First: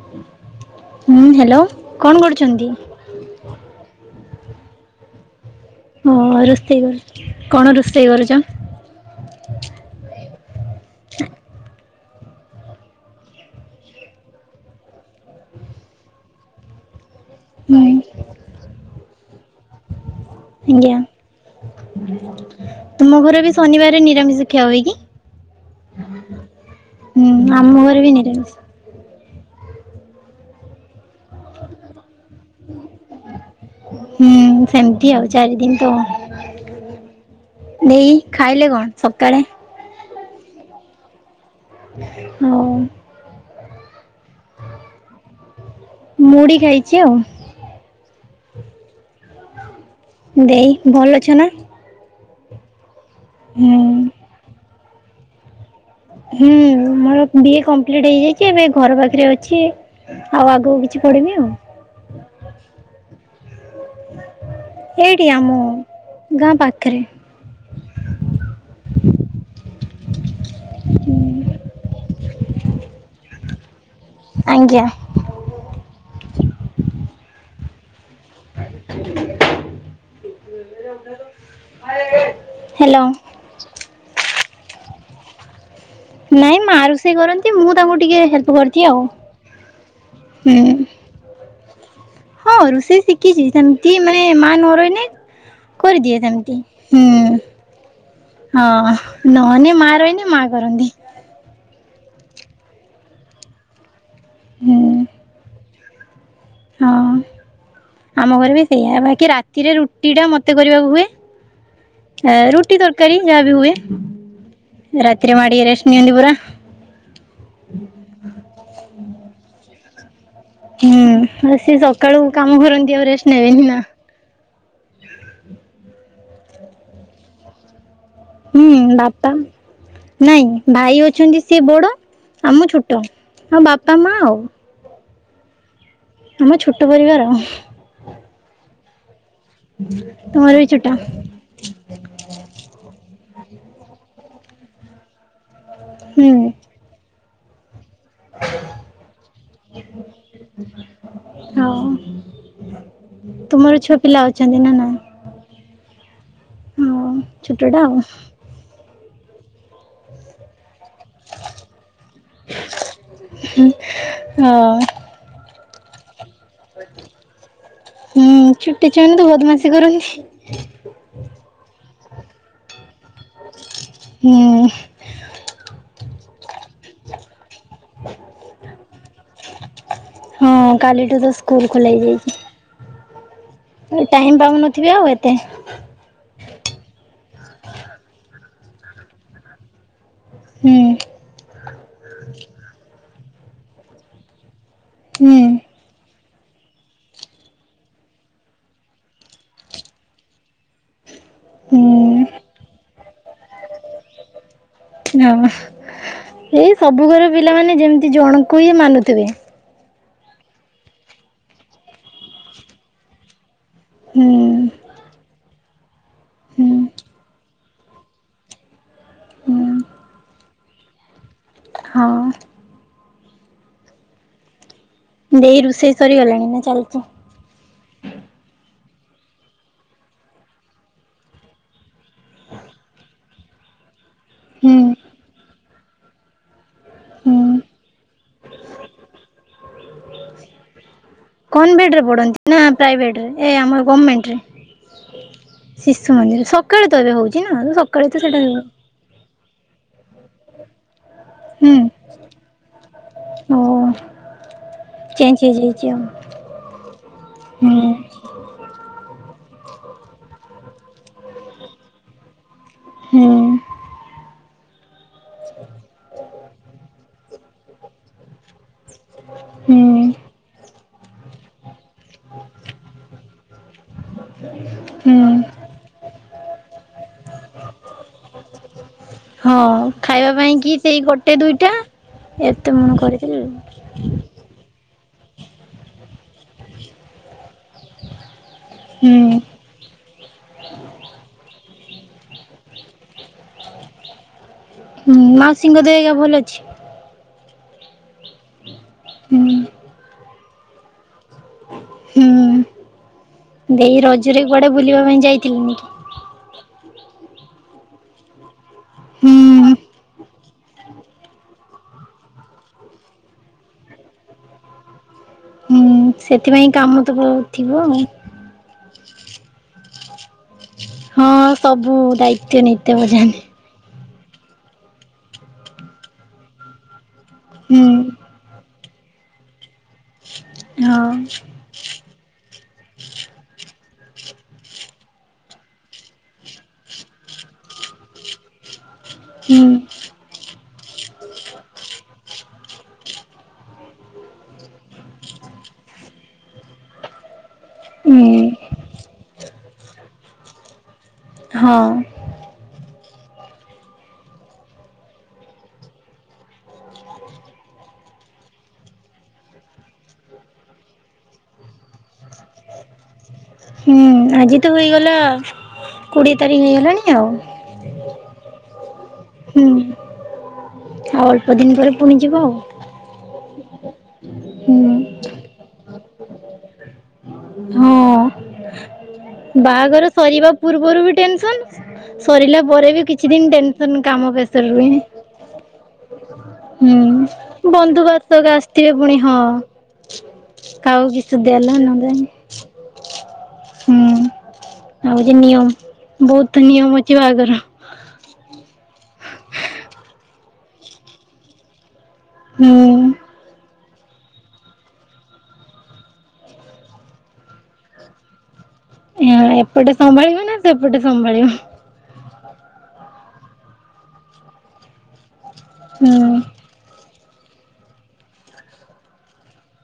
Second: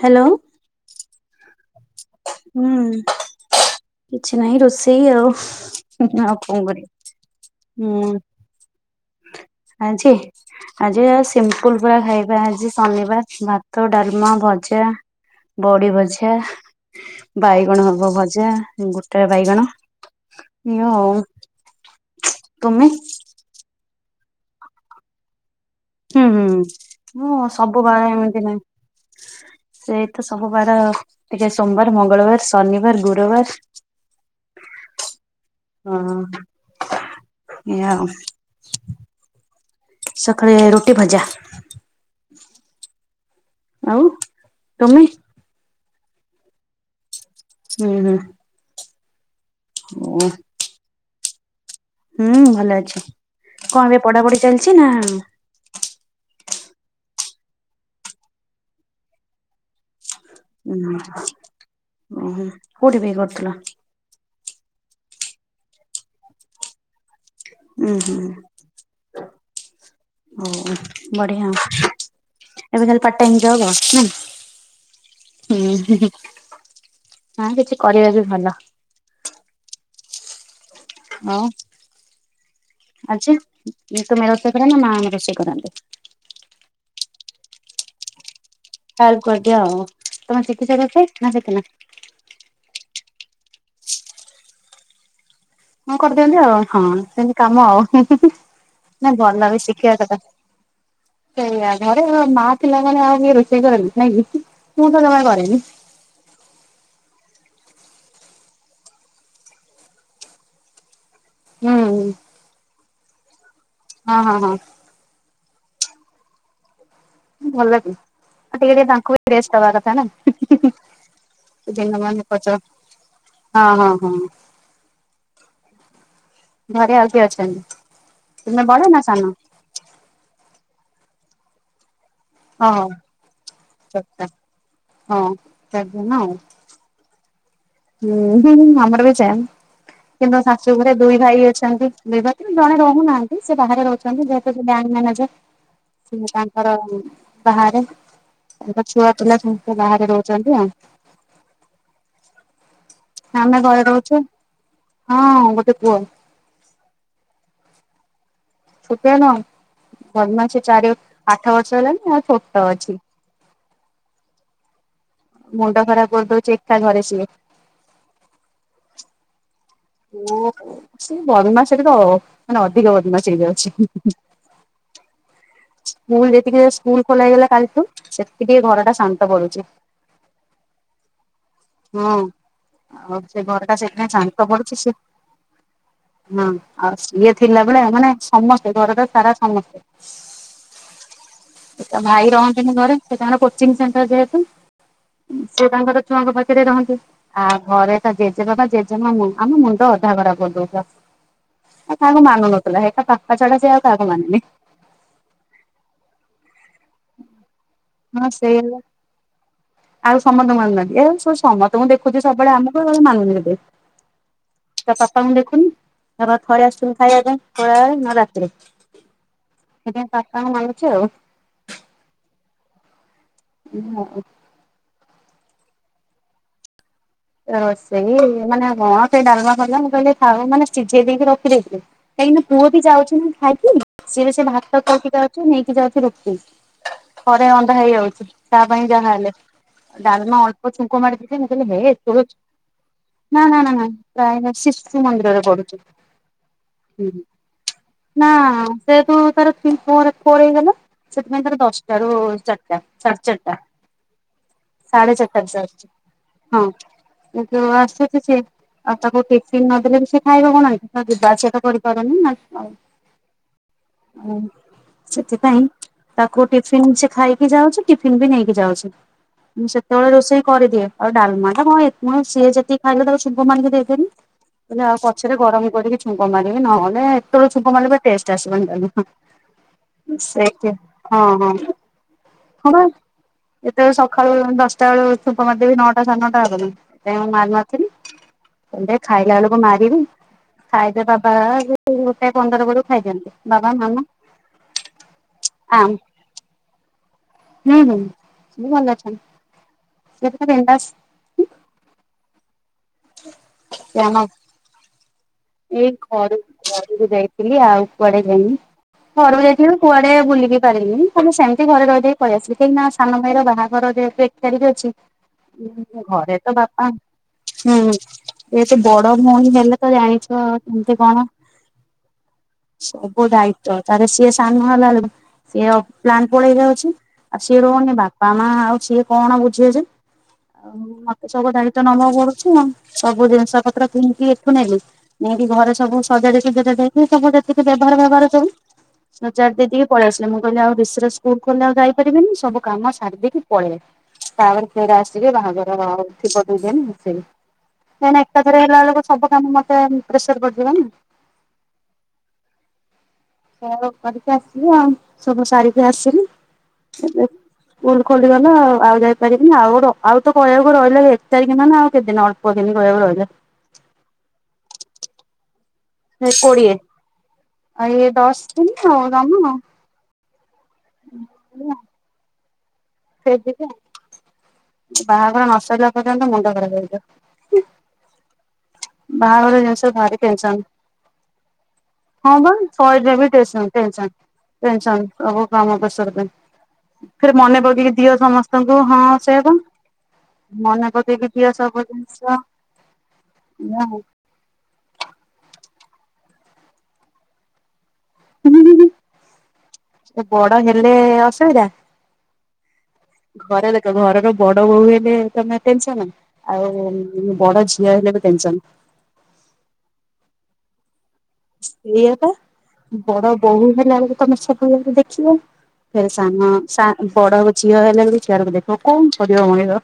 Hello. ହୁଁ hello କଣ କରୁଛନ୍ତି? ହୁଁ। କିଛି ନାହିଁ ରୋଷେଇ ଆଉ। ହଁ ଆଉ କଣ ରୋଷେଇ କରିବା? କରୁଛି। କଣ ରୋଷେଇ ହୁଁ। କରୁଛ? ଆଜି। ଆଜି ପା ସିମ୍ପଲ ପା ଖାଇବା ଆଜି ଶନିବାର। ଭାତ ଡାଲମା, ଭଜା। ବଡି ଭଜା। ହୁଁ ବାଇଗଣ ହବ ଭଜା ଗୋଟା ବାଇଗଣ। ଇଏ ଆଜ୍ଞା ଆଉ ତୁମେ ତମ ଘର ବି ଶନିବାର ନିରାମିଷ ଖିଆ ହୁଏ କି? ହୁଁ ହୁଁ ହୁଁ ମୁଁ ଆମ ସବୁ ଘରେ ବି ବାରେ ଏମିତି ନିରାମିଷ। ନାହିଁ। ସେ ତ ସବୁ ବାର ଟିକେ ସୋମବାର, ମଙ୍ଗଳବାର। ଶନିବାର, ଗୁରୁବାର ହୁଁ ସେମିତି ଆଉ ଚାରି ଦିନ ତ ହଁ। [unintelligible] ଏଇ ଖାଇଲେ କଣ ସକାଳେ? ସକାଳେ ରୋଟି ଭଜା। ହଁ। ଆଉ ତମେ? ମୁଢ଼ି ଖାଇଛି ଆଉ। ହୁଁ-ହୁଁ। ହୁଁ। ଦେଇ ଭଲ ଅଛ ନା? ହୁଁ ଭଲ ଅଛି। ହୁଁ କଣ ଏବେ ପଢ଼ାପଢ଼ି ଚାଲିଛି ନା? ହୁଁ ମୋର ବିଏ କମ୍ପଲିଟ ହେଇଯାଇଛି। ଏବେ ଘର ପାଖରେ ଅଛି। ଆଉ ଆଗକୁ ଉଁ କିଛି ପଢ଼ିନି ଆଉ। ଓହୋ କୋଉଠି ବିଏ କରୁଥିଲ? ଏଇଠି ଆମ ଗାଁ ପାଖରେ। ହୁଁ-ହୁଁ। ହଁ ବଢିଆ। ଏବେ ତାହେଲେ ପାର୍ଟ ଟାଇମ ଜବ ଆଉ ନାଇଁ। ଆଜ୍ଞା। ହୁଁ ହୁଁ ହଁ କିଛି କରିବା ବି ଭଲ। ଆଉ ହାଲୋ। ତମେ ରୋଷେଇ କର ନା ମା ଏକା ରୋଷେଇ କରନ୍ତି। ନାଇଁ ମା ରୋଷେଇ କରନ୍ତି ମୁଁ ତାଙ୍କୁ ଟିକେ ହେଲ୍ପ କରି- ହେଲ୍ପ କରିଦିଅ ଆଉ ତମେ ସିକିଚ ରୋଷେଇ ନାଶିକିନ? ହଁ ରୋଷେଇ ଶିକିଚି ସେମତି ମାନେ ମା ନରହିନେ ଆ କରିଦିଅନ୍ତି ଆଉ ହଁ ସେମିତି କାମ ଆଉ ହୁ ହୁ ହୁ। ହଁ ନହେନେ ମା ରହିନେ ମା କରନ୍ତି। ସେଇଆ ଘରେ ମା ଥିଲା ମାନେ ଆଉ କିଏ ରୋଷେଇ କରେନ୍ତି ନାଇଁକି ହୁଁ ମୁଁତ ଜମା କରେନି। ହଁ ଆମ ଘରେବି ସେଇଆ ବାକି ରାତିରେ ରୁଟିଟା ମତେ କରିବାକୁ ହୁଏ। ହୁଁ ଅ ରୋଟି ତରକାରୀ ଯାହାବି ହୁଏ। ହଁ-ହଁ-ହଁ। ରାତିରେ ମାଁ ଟିକେ ରେଷ୍ଟେ ନିଅନ୍ତି ପୁରା। ଭଲବି ଆଟିକେ ଟିକେ ତାଙ୍କୁବି ରେଷ୍ଟ ଦବା କଥାନା। ହୁଁ ଆଉ ସିଏ ସକାଳୁ କାମ କରନ୍ତି ଆଉ ରେଷ୍ଟ ନେବେନିନା। ଓ ହଁ। ଘରେ ଆଉ କିଏ ଅଛନ୍ତି? ତୁମେ ହୁଁ ବଡ ନା ସାନ ବାପା ନାଇଁ ଭାଇ ଅଛନ୍ତି ସିଏ ବଡ଼ ଆଉ ମୁଁ ଓହୋ ଛୋଟ। ଆଁ ବାପ୍ [unintelligible] ହଁ [unintelligible] ଆମ ଛୋଟ ପରିବାର ହୁଁ ହୁ ହୁ ଆମରବି ଜାମ୍ କିନ୍ତୁ ତୁମର ବି ଛୋଟ ଶାଶୁଘରେ ଦୁଇଭାଇ ଅଛନ୍ତି। ଦି ଭାଇରୁ ଜଣେ ରହୁନାହାନ୍ତି ସେବାହାରେ ରହୁଛନ୍ତି ଯେହେତୁ ସେବ୍ୟାଙ୍କ ମ୍ୟାନେଜର। ସିଏ ହୁଁ ତାଙ୍କର ବାହାରେ। ତାଙ୍କ ଛୁଆ ପିଲା ସମସ୍ତେ ବାହାରେ ରହୁଚନ୍ତି ଆଉ। ହଁ ଆମେ ଘରେ ତୁମର ଛୁଆ ରହୁଛୁ ପିଲା ଅଛନ୍ତିନା ନାଁ? ହଁ ଗୋଟେ ପୁଅ। ହଁ ଛୋଟଟା ଆଉ? ଛୋଟିଆ ନୁହଁ ଜନ୍ମ ସେଚାରି ଆଠ ବର୍ଷ ହେଲାଣିି ଆଉ ଛୋଟ ଅଛି। ହଁ। ମୁଣ୍ଡ ଖରାପ୍ କରିଦଉଚି ହୁଁ ଛୁଟ ଛୁଆ ମାନେତ ବହୁତ୍ ବଦମାସ୍ କରନ୍ତି। ଓହୋ ସେବଦମାସରେତ ଅ ମାନେ ଅଧିକ ବଦମାସ୍ ହେଇଯାଉଚି। ମୁକଇଲି ହୁଁ ଯେତିକିରେ ସ୍କୁଲ ଯେତିକିରେ ସ୍କୁଲ ଖୋଲା ହେଇଗଲା କାଲିଠୁ ସେତିକି ଏଘରଟା ଶାନ୍ତ ପଡ଼ୁଚି। ହଁ କାଲିଠୁତ ସ୍ ହଁ ଆଉ ସେଇ ଘରଟା ସେଥିପାଇଁ ଟାଇମ୍ ଶାନ୍ତ ପଡ଼ୁଚି ପାଉନଥିବେ ସେ ଆଉ ଏତେ ହଁ ଆଉ ସିଏ ଥିଲା ବେଳେ ମାନେ ସମସ୍ତେ ଘରଟା ସାରା ସମସ୍ତେ ହୁଁ। ତଭାଇ ରହନ୍ତିନି ଘରେ ସେତାଙ୍କର କୋଚିଂ ସେଣ୍ଟର ଯେହେତୁ ହୁଁ ସେତାଙ୍କର ଛୁଆଙ୍କ ପା ଖରେ ରହନ୍ତି ଆଉ ଘରେତ ଜେଜେବାବା ଜେଜେମା ମୁଁ ଆମ ମୁଣ୍ଡ ଅଧା ଖରାପ୍ କରିଦଉଥିଲା। ହୁଁ ଆଉ କାହାକୁ ମାନୁ ନଥିଲା ହେଇକା ପାପା ଛଡ଼ା ସେ ଆଉ କାହାକୁ ମାନେନି। ହଁପା ଏଇ ସବୁ ଘରେ ପିଲାମାନେ ଯେମି ହଁ ସେୟାବା। ଆଉ ସମସ୍ତଙ୍କୁ ମାନୁ ନାହାଁନ୍ତି ଏସମସ୍ତଙ୍କୁ ଦେଖୁଚି ସବୁବେଳେ ଆମକୁ ମାନୁନି ଏତେ। ହୁଁ ତା ପାପାଙ୍କୁ ଦେଖୁନି ତାପାପା ଥରେ ହୁଁ ଆସୁଚନ୍ତି ଖାଇବା ପାଇଁ ଖରାବେଳେ ନହେଲେ ରାତିରେ ହୁଁ ସେଥିପାଇଁ ପାପାଙ୍କୁ ମାରୁଚି ଆଉ। ହଁ। ହଁ ଅ ଦେଇ ରୋଷେଇ ସରିଗଲାଣି ନା ଚାଲିଚ଼ି? ରୋଷେଇ ମାନେ ହଁ ସେଇ ଡାଲମା ଫାଲମା ମୁଁ କହିଲି ଥାଉ ମାନେ ସିଝେଇ ଦେଇକି ରଖିଦେଇଥିଲି। କାହିଁକିନା ପୁଅ ବି ଯାଉଚି ନା ଖାଇକି, ସିଏ ସେ ହୁଁ ଭାତ ଖାଇକି ଯାଉଛି ନେଇକି ଯାଉଛି ରୁଟି। ହୁଁ ଥରେ ରନ୍ଧା ହେଇଯାଉଛି ତା ପାଇଁ ଯାହା ହେଲେ। ଡ଼ାଲମା ଅଳ୍ପ ଛୁଙ୍କ ମାରକି ଦିଏ, ମୁଁ କହିଲି ହେ କନଭେଣ୍ଟରେ ଏତେ ପଢ଼ନ୍ତି ନା ପ୍ରାଇଭେଟ୍ ରେ ନା ଏ ନା ନା ଆମ ନା ଗମେଣ୍ଟରେ, ପ୍ରାୟ ଶିଶୁ ମନ୍ଦିରରେ ପଢୁଛି। ଶିଶୁ ମନ୍ଦିର ସକାଳୁ ତ ଏବେ ହଉଛି। କିଏ ନା ସକାଳ ତ ନା ସେଟା ହୁଏ। ଯେହେତୁ ତାର ଥିନ ଫୋରେ ଫୋର ହେଇଗଲା। ସେଥିପାଇଁ ତାର ହୁଁ ଦଶଟାରୁ ଚାରିଟା, ସାଢେ ଓ ଚାରିଟା। ସାଢେ ଚେଞ୍ଜ ଚାରଟାରେ ସେ ହେଇଯାଇଛି ଆସୁଛି, ଆଉ ହଁ କିନ୍ତୁ ହୁଁ ଆସେ ସିଏ ଆଉ ତାକୁ ଟିଫିନ ନଦେଲେ ବି ସେ ଖାଇବ କଣ? ସେଇଠି ତ ଯିବା ଆସିବା କରିପାରୁନି ନା, ଆଉ ହୁଁ ସେଥିପାଇଁ ତାକୁ ଟିଫିନ ସେ ଖାଇକି ଯାଉଛି। ଟିଫନ୍ ବି ନେଇକି ଯାଉଛି, ମୁଁ ହୁଁ ସେତେବେଳେ ରୋଷେଇ କରିଦିଏ ଆଉ ଡାଲମା ଟା କଣ ହଁ ସିଏ ଯେତିକି ଖାଇଲା ତାକୁ ଛୁଙ୍କ ମାରିକି ଦେଇଦେଲି। ଗଲେ ଆଉ ହୁଁ ପଛରେ ଗରମ କରିକି ଛୁଙ୍କ ମାରିବି, ନହେଲେ ଏତେବେଳେ ଛୁଙ୍କ ମାରିଲେ ଟେଷ୍ଟ ଆସିବନି ଡାଲମା। ହଁ ଖାଇବା ପାଇଁ ସେଇଠି କି ସେଇ ହଁ ଗୋଟେ ହଁ ଦୁଇଟା ଏତେ ମଣ କରିକି ଏତେ ସକାଳୁ ଦଶଟା ବେଳେ ଛୁଙ୍କ ମାରିଦେବି ନଅଟା ସାଢେ ନଟା ହବନା ସେଥିପାଇଁ ମୁଁ ମାରି ନ ଥିଲି। ଏବେ ଖାଇଲା ବେଳକୁ ମାରିବି, ଖାଇବେ ବାବା ସେ ପନ୍ଦର ବଳୁ ଖାଇଦିଅନ୍ତି ବାବା ମାମା ହୁଁ ଆ ମାଉସୀଙ୍କ ଦେହ ଭଲ ଅଛି? ହୁଁ ହୁଁ, ସିଏ ଭଲ ଅଛନ୍ତି। ହୁଁ ସିଏ ତ ତ ବିନ୍ଦାସ। ହୁଁ ସେ ଦେଇ ଆମ ରଜରେ କୁଆଡେ ବୁଲିବା ପାଇଁ ଯାଇ ଏଇ ଘରକୁ ଘରକୁ ଯାଇଥିଲି ଆଉ କୁଆଡେ ଯାଇନି, ହୁଁ ଘରକୁ ଯାଇଥିଲୁ। କୁଆଡେ ବୁଲିକି ପାରିଲିନି ଖାଲି ସେମିତି ଘରେ ରହି ରହିକି ପଳି ଆସିଲି କାହିଁକିନା ସାନ ଭାଇର ବାହାଘର ଏବେ ଏକ ତାରିଖରେ ଅଛି। ହୁଁ ଘରେ ତ ସେଥିପାଇଁ ବାପା କାମ ତ ବହୁତ ଥିବ ଆଉ। ହୁଁ। ଏ ଏତେ ବଡ ଭଉଣୀ ହେଲେ ତ ଜାଣିଛ ଏମିତି କଣ ହଁ ସବୁ ଦାୟିତ୍ୱ ନେଇତେ ସବୁ ବୋଝାନ୍ତି। ଦାୟି ତ ତାରେ ସିଏ ସାନ ହେଲା ବେଳକୁ ସିଏ ପ୍ଲାନ୍ ପଳେଇ ଯାଉଛି, ଆଉ ସିଏ ହୁଁ ରହୁନି ବାପା ମା ଆଉ ସିଏ କଣ ବୁଝିବଯେ ଆଉ ହଁ ମତେ ସବୁ ଦାଇ ତ ନବାକୁ ପଢୁଛି ଆଉ, ମୁଁ ସବୁ ଜିନିଷ ପତ୍ର କିଣିକି ଏଠୁ ନେଲି। ନେଇକି ଘରେ ସବୁ ସଜାଡି ସଜାଡି ଦେଇକି ସବୁ ଯେତିକି ବ୍ୟବହାର ବ୍ୟବହାର ସବୁ, ସଜାଡ଼ି ହୁଁ ଦେଇ ଟିକେ ପଳେଇ ଆସିଲି। ମୁଁ କହିଲି ଆଉ ରିସିର ସ୍କୁଲ ଖୋଲିଲେ ଆଉ ଯାଇପାରିବିନି ସବୁ କାମ ସାରିଦେଇ କି ପଳେଇଆ। ତାପରେ ଫେର ଆସିବେ ବାହାଘର ଥିବ ଦୁଇ ଦିନ, ସେ କାହିଁ ନାଁ ହୁଁ ଏକାଥରେ ହେଲାବେଳକୁ ସବୁ କାମ ମତେ ପ୍ରେସର ପଡ଼ିଯିବନା। ହଁ। ସଇଆକୁ କରିକି ଆସିଲି ଆଉ ସବୁ ସାରିକି ଆସିଲି। ଏବେ ସ୍କୁଲ ଖୋଲିଗଲା ଆଉ ଯାଇପାରିବିନି ଆଉ ଆଉ ତ କହିବାକୁ ରହିଲା ଏକ ତାରିଖ ନା ଆଉ କେତ ଦିନ, ଅଳ୍ପ [unintelligible] ରହିଲେ। ହୁଁ ଆଜି ତ ହେଇଗଲା। କୋଡିଏ ତାରିଖ ହେଇଗଲାଣି ଆଉ ଆଉ ଇଏ ଦଶ ଦିନ ଆଉ ଜମା ହୁଁ। ଆଉ ଅଳ୍ପ ଦିନ ପରେ ପୁଣି ଯିବ ଆଉ। ହୁଁ ବାହାଘର ନ ସରିଲା ପର୍ଯ୍ୟନ୍ତ ମୁଣ୍ଡ ଖରାପ ହେଇଯିବ। ହଁ। ଜିନିଷ ବାହାଘର ଭାରି ସରିବା ଟେନସନ ପୂର୍ବରୁ ବି ଟେନସନ ସରିଲା ପରେ ବି କିଛି ଦିନ ଟେନସନ। ଟେନସନ କାମ ପ୍ରେସର ରୁହେ ଟେନସନ ସବୁ କାମ ପ୍ରେସର ପାଇଁ। ହୁଁ। ଫେରେ ମନେ ପକେଇ ଦିଏ ବନ୍ଧୁବାନ୍ଧବ ସମସ୍ତଙ୍କୁ ଆସିଥିବେ ହଁ ପୁଣି ସେୟାବା। ମନେ କାହାକୁ ପକେଇ କିଛି ଦିଏ ଦେଲା ସବୁ ନ ଦେଲା ଜିନିଷ। ହୁଁ ଆଉ ନିୟମ ବହୁତ ନିୟମ ଅଛି ବାହାଘର। ହୁଁ ହୁଁ ବଡ ହେଲେ ଅସୁବିଧା। ହୁଁ। ଘରେ ଦେଖ ଘରର ବଡ ବୋହୂ ହେଲେ ତମେ ଟେନସନ। ଆଉ ବଡ ଝିଅ ହେଲେ ବି ଟେନସନ। ଏପଟେ ସମ୍ଭାଳିବ ନା ସେପଟେ ସମ୍ଭାଳିବ। ଏୟାବା ବଡ ବୋହୂ ହେଲା ବେଳକୁ ତମେ ସବୁଆ ଦେଖିବ ଫେରେ ହୁଁ ସାନ। ବଡ ଝିଅ ହେଲା ବେଳକୁ ସିଆଡକୁ ଦେଖ କଣ କରିବ ମଣିଷ।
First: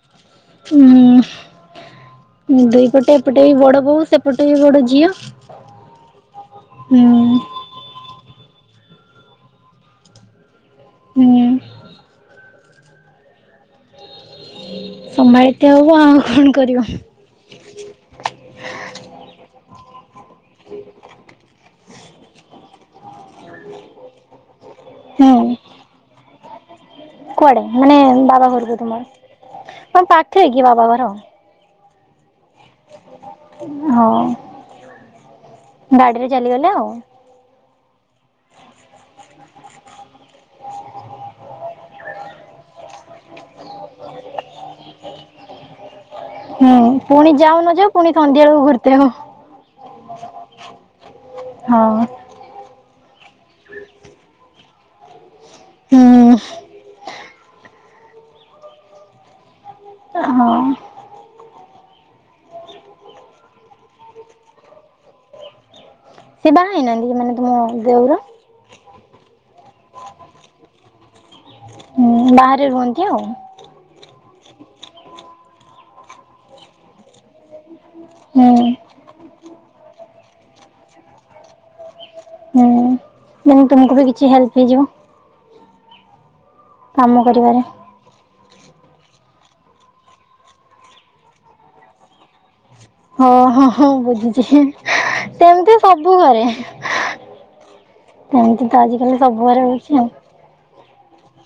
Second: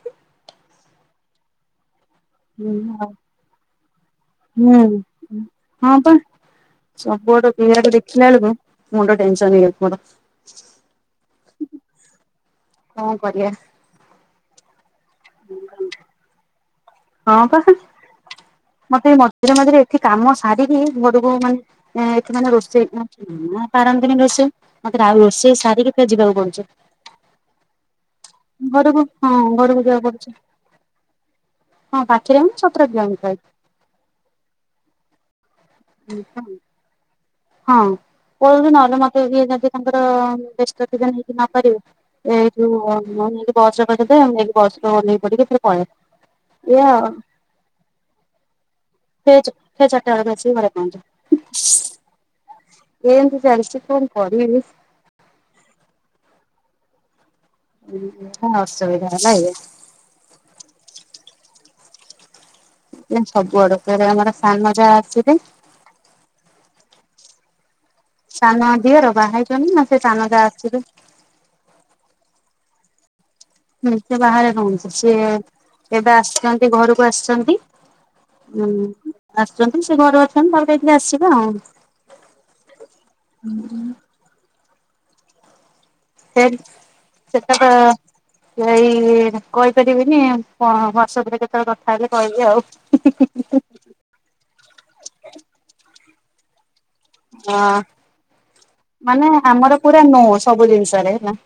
ହୁଁ ହୁଁ ଆଉ ଦୁଇପଟେ ଏପଟେ ବି ବଡ ବୋହୂ ସେପଟେ। ଏପଟେ ବି ହୁଁ ବଡ ଝିଅ ହଁ। ଏୟାକୁ ଦେଖିଲା ବେଳକୁ ମୁଣ୍ଡ ଟେନସନ ହେଇଯାଉଛି ମୋର। ହୁଁ। କଣ କରିବା। ସମ୍ଭାଳିତେ ହବ ଆଉ କଣ କରିବ। ହଁ ବା ମତେ ମଝିରେ ମଝିରେ ଏଠି କାମ ସାରିକି ଘରକୁ ମାନେ। ଏଥି ମାନେ ରୋଷେଇ ପାରନ୍ତିନି ରୋଷେଇ ମତରେ ଆଉ ହୁଁ। ରୋଷେଇ ସାରିକି ଫେରେ ଯିବାକୁ ପଡୁଛି। କୁଆଡେ ମାନେ ବାବା ଘରକୁ ହଁ ତୁମର ଘରକୁ ଯିବାକୁ ମ ପଡୁଛି ପାଖରେ କି ବାବା ଘର। ହଁ ପାଖିରେ ସତରେ କିଲୋ ମିଟର। ହଉ ଗାଡିରେ ଚାଲିଗଲେ ଆଉ। ହଁ କୁହନ୍ତୁ ନହେଲେ ମତେ ଯଦି ତାଙ୍କର ବ୍ୟସ୍ତ ଥିବେ ନେଇକି ନପାରିବେ। ଏଇ ଯଉ ନେଇକି ବସ୍ ବସେଇଦେବେ ମୁଁ ଯାଇକି ବସ୍ ଓଲେହି ପଡିକି ସେ ପଳେଇବେ। ହୁଁ ପୁଣି ଯାଉନ ଯେ ପୁଣି ସନ୍ଧ୍ୟା ବେଳକୁ ଘୁରୁତବ। ଫେରେ ଫେରେ ଚାରିଟା ବେଳକୁ ଆସିକି ଘରେ ପହଞ୍ଚେ। ହଁ। ଏମିତି ଚାଲିଛି କଣ କରିବି ହଁ ହଁ ଅସୁବିଧା ହେଲା ହଁ ସବୁ ଆଡୁ ଆମର ସାନ ଜା ଆସିବେ ସିଏ ବାହା ହେଇନାହାନ୍ତି ମାନେ ତମ ଦେଉର ସାନ ଦିଅର ବାହାହେଇଛନ୍ତି ନା ସେ ଜାଆ ଆସିବେ। ହୁଁ ବାହାରେ ରୁହନ୍ତି ଆଉ ନିଜେ ବାହାରେ ରହୁଛି ସିଏ ଏବେ ଆସିଛନ୍ତି ଘରକୁ ଆସିଛନ୍ତି। ହୁଁ ଆସୁଛନ୍ତି ସେ ଘରେ ଅଛନ୍ତି ଘର ଆଡେ ଆସିବେ ଆଉ ହୁଁ ତୁମକୁ ବି କିଛି ହେଲ୍ପ ହେଇଯିବ। ସେ କାମ ସେତକ କରିବାରେ। ଏଇ କହିପାରିବିନି କ୍ ବର୍ଷକ ଧରେ କେତେବେଳେ କଥା ହେଲେ କହିବି ଆଉ ହଁ ହଁ ହଁ ମୁ ବୁଝୁଛି ସେମିତି ସବୁ କରେ। ହଁ ମାନେ ସବୁ ଘରେ ଆମର ହଉଛି ପୁରା ଆଉ ନୋ ସବୁ ଜିନିଷରେ ହେଲା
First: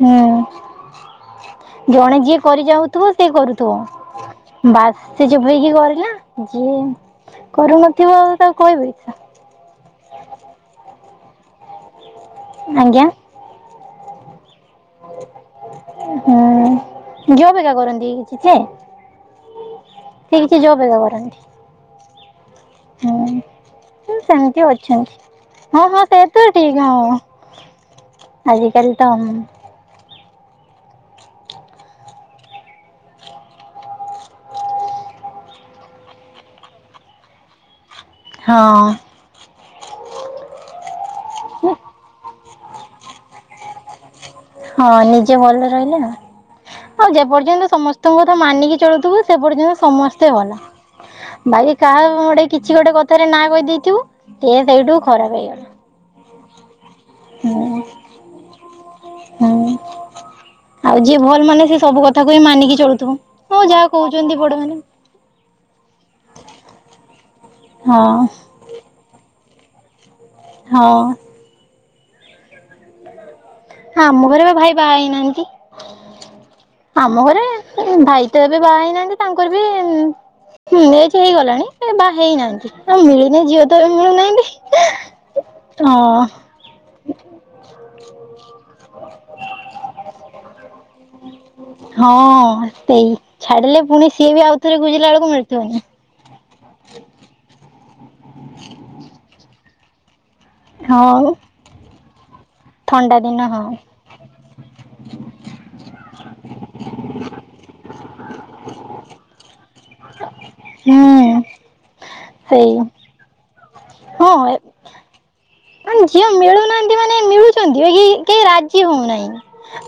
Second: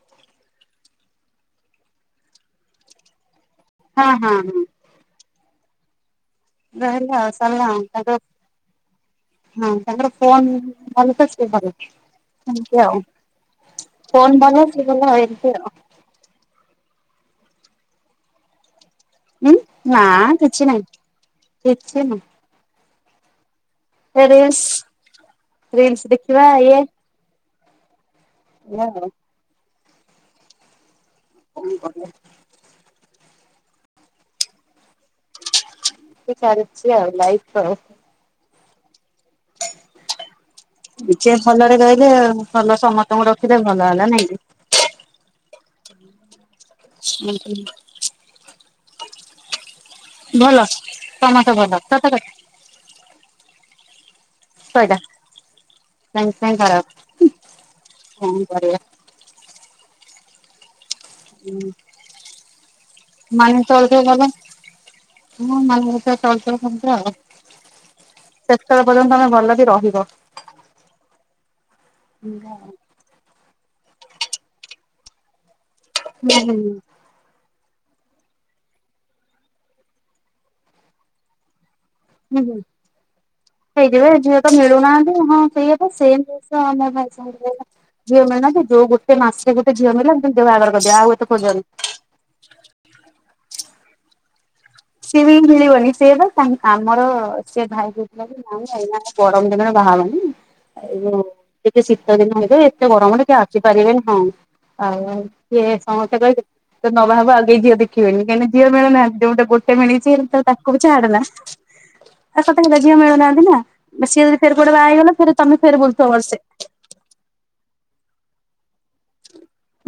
ହୁଁ ଜଣେ ଯିଏ କରି ଯାଉଥିବ ସିଏ କରୁ ହଁ ହଁ ହଁ ଥିବ ବାସ ଚୋପଇକି କରିଲ ଯିଏ ରହିଲା ଆଉ ସରିଲା ଆଉ ତାଙ୍କର କରୁନଥିବ ଆଉ ତାକୁ କହିବି ଇଚ୍ଛା ହଁ ତାଙ୍କର ଫୋନ ଭଲ ତ ସେ ଭଲ ଆଉ ଏମିତି ଆଉ ଆଜ୍ଞା ଫୋନ୍ ଭଲ ସେ ଭଲ ଏମିତି ଆଉ ହୁଁ ଘିଅ ଅ ବେିକା କରନ୍ତି କିଛି ସେ ଉଁ ନା ସେ କିଛି ଜବ୍ ନାହିଁ ଏକା କରନ୍ତି। କିଛି ନାହିଁ ହୁଁ ସେ ରିଲ୍ସ ସେମିତି ଅଛନ୍ତି ହଁ ରିଲ୍ସ ହଁ ଦେଖିବା ସେତ ଇଏ ଠିକ୍ ହଁ ଏଇଆ ଆଜିିକାଲି ଆଉ ତ ଅମ୍ ହଉ [unintelligible] ଚାଲିଛି ଆଉ ଲାଇଫ୍ ଆଉ ହଁ ନିଜେ ଭଲରେ ରହିଲେ ଭଲ ସମସ୍ତଙ୍କୁ ରଖିଲେ ଭଲ ହେଲା ନାଇଁ କି- ହଁ ନିଜେ ଭଲ ରହିଲେ ଆଉ ହଁ ଯେପର୍ଯ୍ୟନ୍ତ ସମସ୍ତଙ୍କ କଥା ମାନିକି ଚଳୁଥିବୁ ସେପର୍ଯ୍ୟନ୍ତ ସମସ୍ତେ ଭଲ ସମସ୍ତେ ଭାଇ ଭଲ ସତ କାହା କଥା ଏଡି କିଛି ଗୋଟେ କଥାରେ ନା କହିଦେଇଥିବୁ ସେ ସେଇଠୁ ଖରାପ ହେଇଗଲା ସାଙ୍ଗ ସାଙ୍ଗ କର ହଁ କରିବା ହଁ ଆଉ ଯିଏ ଭଲ ମାନେ ସେ ସବୁ କଥାକୁ ହିଁ ମାନିକି ଚଳୁଥିବ ମାନି ହଁ ଯାହା ଚଳୁଥିବ ଭଲ କହୁଛନ୍ତି ବଡ ମାନେ ହଁ ମଲ ଚାଳଚ ଖନ୍ତ୍ରଉ [unintelligible] ହଁ ସେତେଳେ ପର୍ଯ୍ୟନ୍ତ ଆମେ ଭଲ ବି ରହିବ ହଁ ହ [unintelligible] ଆମ ଘରେ ବି ଭାଇ ବାହା ହେଇନାହାନ୍ତି ହୁଁ ହୁଁ ଆମ ଘରେ ଭାଇ ତ ଏବେ ବାହା ହେଇନାହାନ୍ତି ତାଙ୍କର ବି ହୁ ଏଜ୍ ହେଇଗଲାଣି ଏ ବାହା ହୁଁ ହୁଁ। ହେଇନାହାନ୍ତି ଆଉ ମିଳୁନି ଝିଅ ତ ବି ହେଇଯିବେ ଝିଅ ତ ମିଳୁନାହାନ୍ତି ହଁ ସେଇଆ ମିଳୁନାହାଁନ୍ତି ତ ସେମ୍ ହଁ ଜିନିଷ ଆମ ଭାଇ [unintelligible] ଝିଅ ମିଳୁନାହାନ୍ତି ଏ ଯୋଉ ଗୋଟେ ମାସେ ଗୋଟେ ଝିଅ ମିଳିଲା ମୁଁ କହିଲି ଦେ ବାହାଘର କରିଦିଅ ଆଉ ଏତେ ଖୋଜନି ହଁ ସେଇ ଛାଡିଲେ ପୁଣି ସିଏ ବି ଆଉ ଥରେ ଖୋଜିଲା ବେଳକୁ ସିଏବି ମିଳୁଥିବନି। ମିଳିବନି ସେଇବା ତା ଆମର ସେ ଭାଇ କହୁଥିଲା ଯେ ନାଇଁ ଏମାନେ ଗରମ ଦିନର ବାହାହେବାନି ଏ ଯୋଉ ହଁ ଟିକେ ଶୀତ ଦିନ ହେଲେ ଏତେ ଥଣ୍ଡା ଗରମ ଟିକେ ଦିନ ହଁ ଆସିପାରିବେନି ହଁ ଆଉ ଏ ସମସ୍ତେ କହିଲେ ତ ନ ବାହା ହବୁ ଆଉ କେହି ଝିଅ ଦେଖିବେନି କାହିଁକି ନା ଝିଅ ମିଳନାହାନ୍ତିଯୋଉ ମୁ ତ ଗୋଟେ ଗୋଟେ ମିଳିଛି ତ ତାକୁ କହୁ ଛାଡେ ନା ହୁଁ ଆ ସତ ସେଇ ଯେବେ ଝିଅ ମିଳୁନାହାନ୍ତି ନା ସିଏ ହଁ ଯଦି ଫେର କୁଆଡ଼େ ବାହାହେଇ ଗଲା ଫେରେ ତମେ ଫେରେ ବୁଲ୍ ଥିବ ବର୍ସେ ଏ ମାନେ ମିଳୁଛନ୍ତି ଇଏ ଏ କେହି ରାଜି ହଉନାହିଁ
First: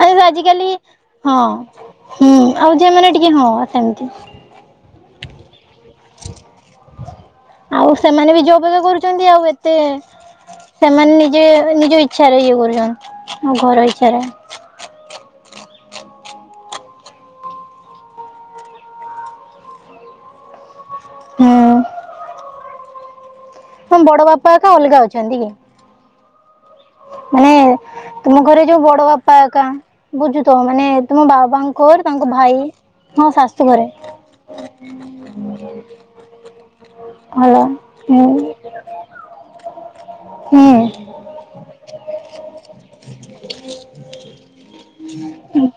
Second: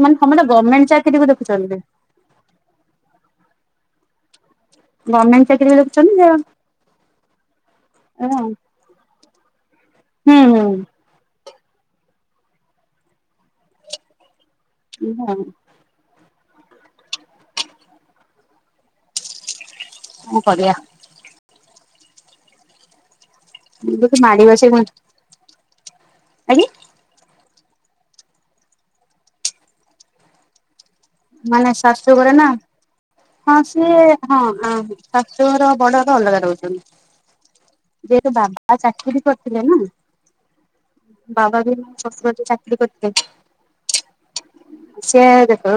ମାନେ ଆ ସମସ୍ତେ ଆଜିକାଲି ଗଭର୍ଣ୍ଣମେଣ୍ଟ ଚାକିରିକୁ ହଁ ଦେଖୁଛନ୍ତି। ହୁଁ ଆଉ ଝିଅ ମାନେ ଟିକେ ହଁ ସେମିତି ଗଭର୍ଣ୍ମେଣ୍ଟ ଚାକିରୀ ବି ଦେଖୁଛନ୍ତି ସେ ଆଉ ଆଉ ସେମାନେ ବି ଯୋଉପ କରୁଛନ୍ତି ଆଉ ଏତେ ହୁଁ। ସେମାନେ ନିଜେ ନିଜ ଇଚ୍ଛାରେ ଇଏ କରୁଚନ୍ତି ମୋ ଘର ଇଚ୍ଛାରେ। କୁହ? କଣ କରିବା? ହୁଁ। ମୁଁ ହଁ ବଡ ତତେ ବାପା ଏକା ମାଡିବସେ କ ଅଲଗା ଅଛନ୍ତି କି? ଆଜ୍ଞା? ମାନେ ତମ ଘରେ ଯୋଉ ବଡ ବାପା ଏକା ବୁଝୁଥବ ମାନେ ତୁମ ମାନେ ବାବାଙ୍କର ଶାଶୁ ତାଙ୍କ ଘରେ ନା ଭାଇ। ହଁ ଶାଶୁ ଘରେ ସିଏ ହଁ ହଁ ଶାଶୂ ଘର ବଡ ବାପା ଅଲଗା ରହୁଚନ୍ତି। ହଲୋ। ଯେହେତୁ ବାବା ଚାକିରିୀ କରିଥିଲେ ନା। ହୁଁ। ବାବା ବି ନା ଶଶୁର ଯେତେବେଳେ ଚାକରି କରିଥିଲେ ସେ ଦେଖ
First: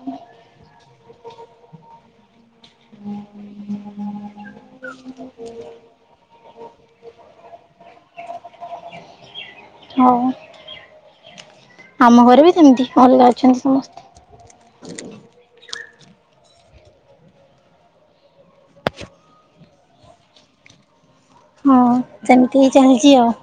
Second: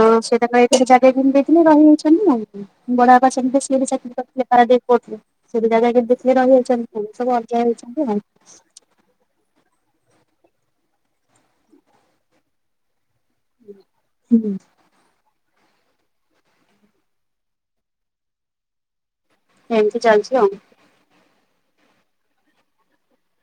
ଏକରେ ଜାଗା କିଣି ଦେଇଥିଲେ, ରହିଯାଇଚନ୍ତି ଆ ବଡବାପା ସେମିତି ସେ ବି ଚାକିରି କରିଥିଲେ ପାରାଦୀପ ପୋର୍ଟ ରେ। ସେଠି ଜାଗା ଦେଖିକି ରହିଯାଇଚନ୍ତି ଏବେ ସବୁ ଅଲଗା ହେଇଚନ୍ତି ଆଉ। ହଁ ଆମ ଘରେ ବି ସେମିତି ଅଲଗା ଅ ଛନ୍ତି ସମସ୍ତେ। ହୁଁ। ଏମିତି ଚାଲିଚି ଆଉ। ହଁ ସେମିତି ହେଇ ଚାଲିଚି ଆଉ।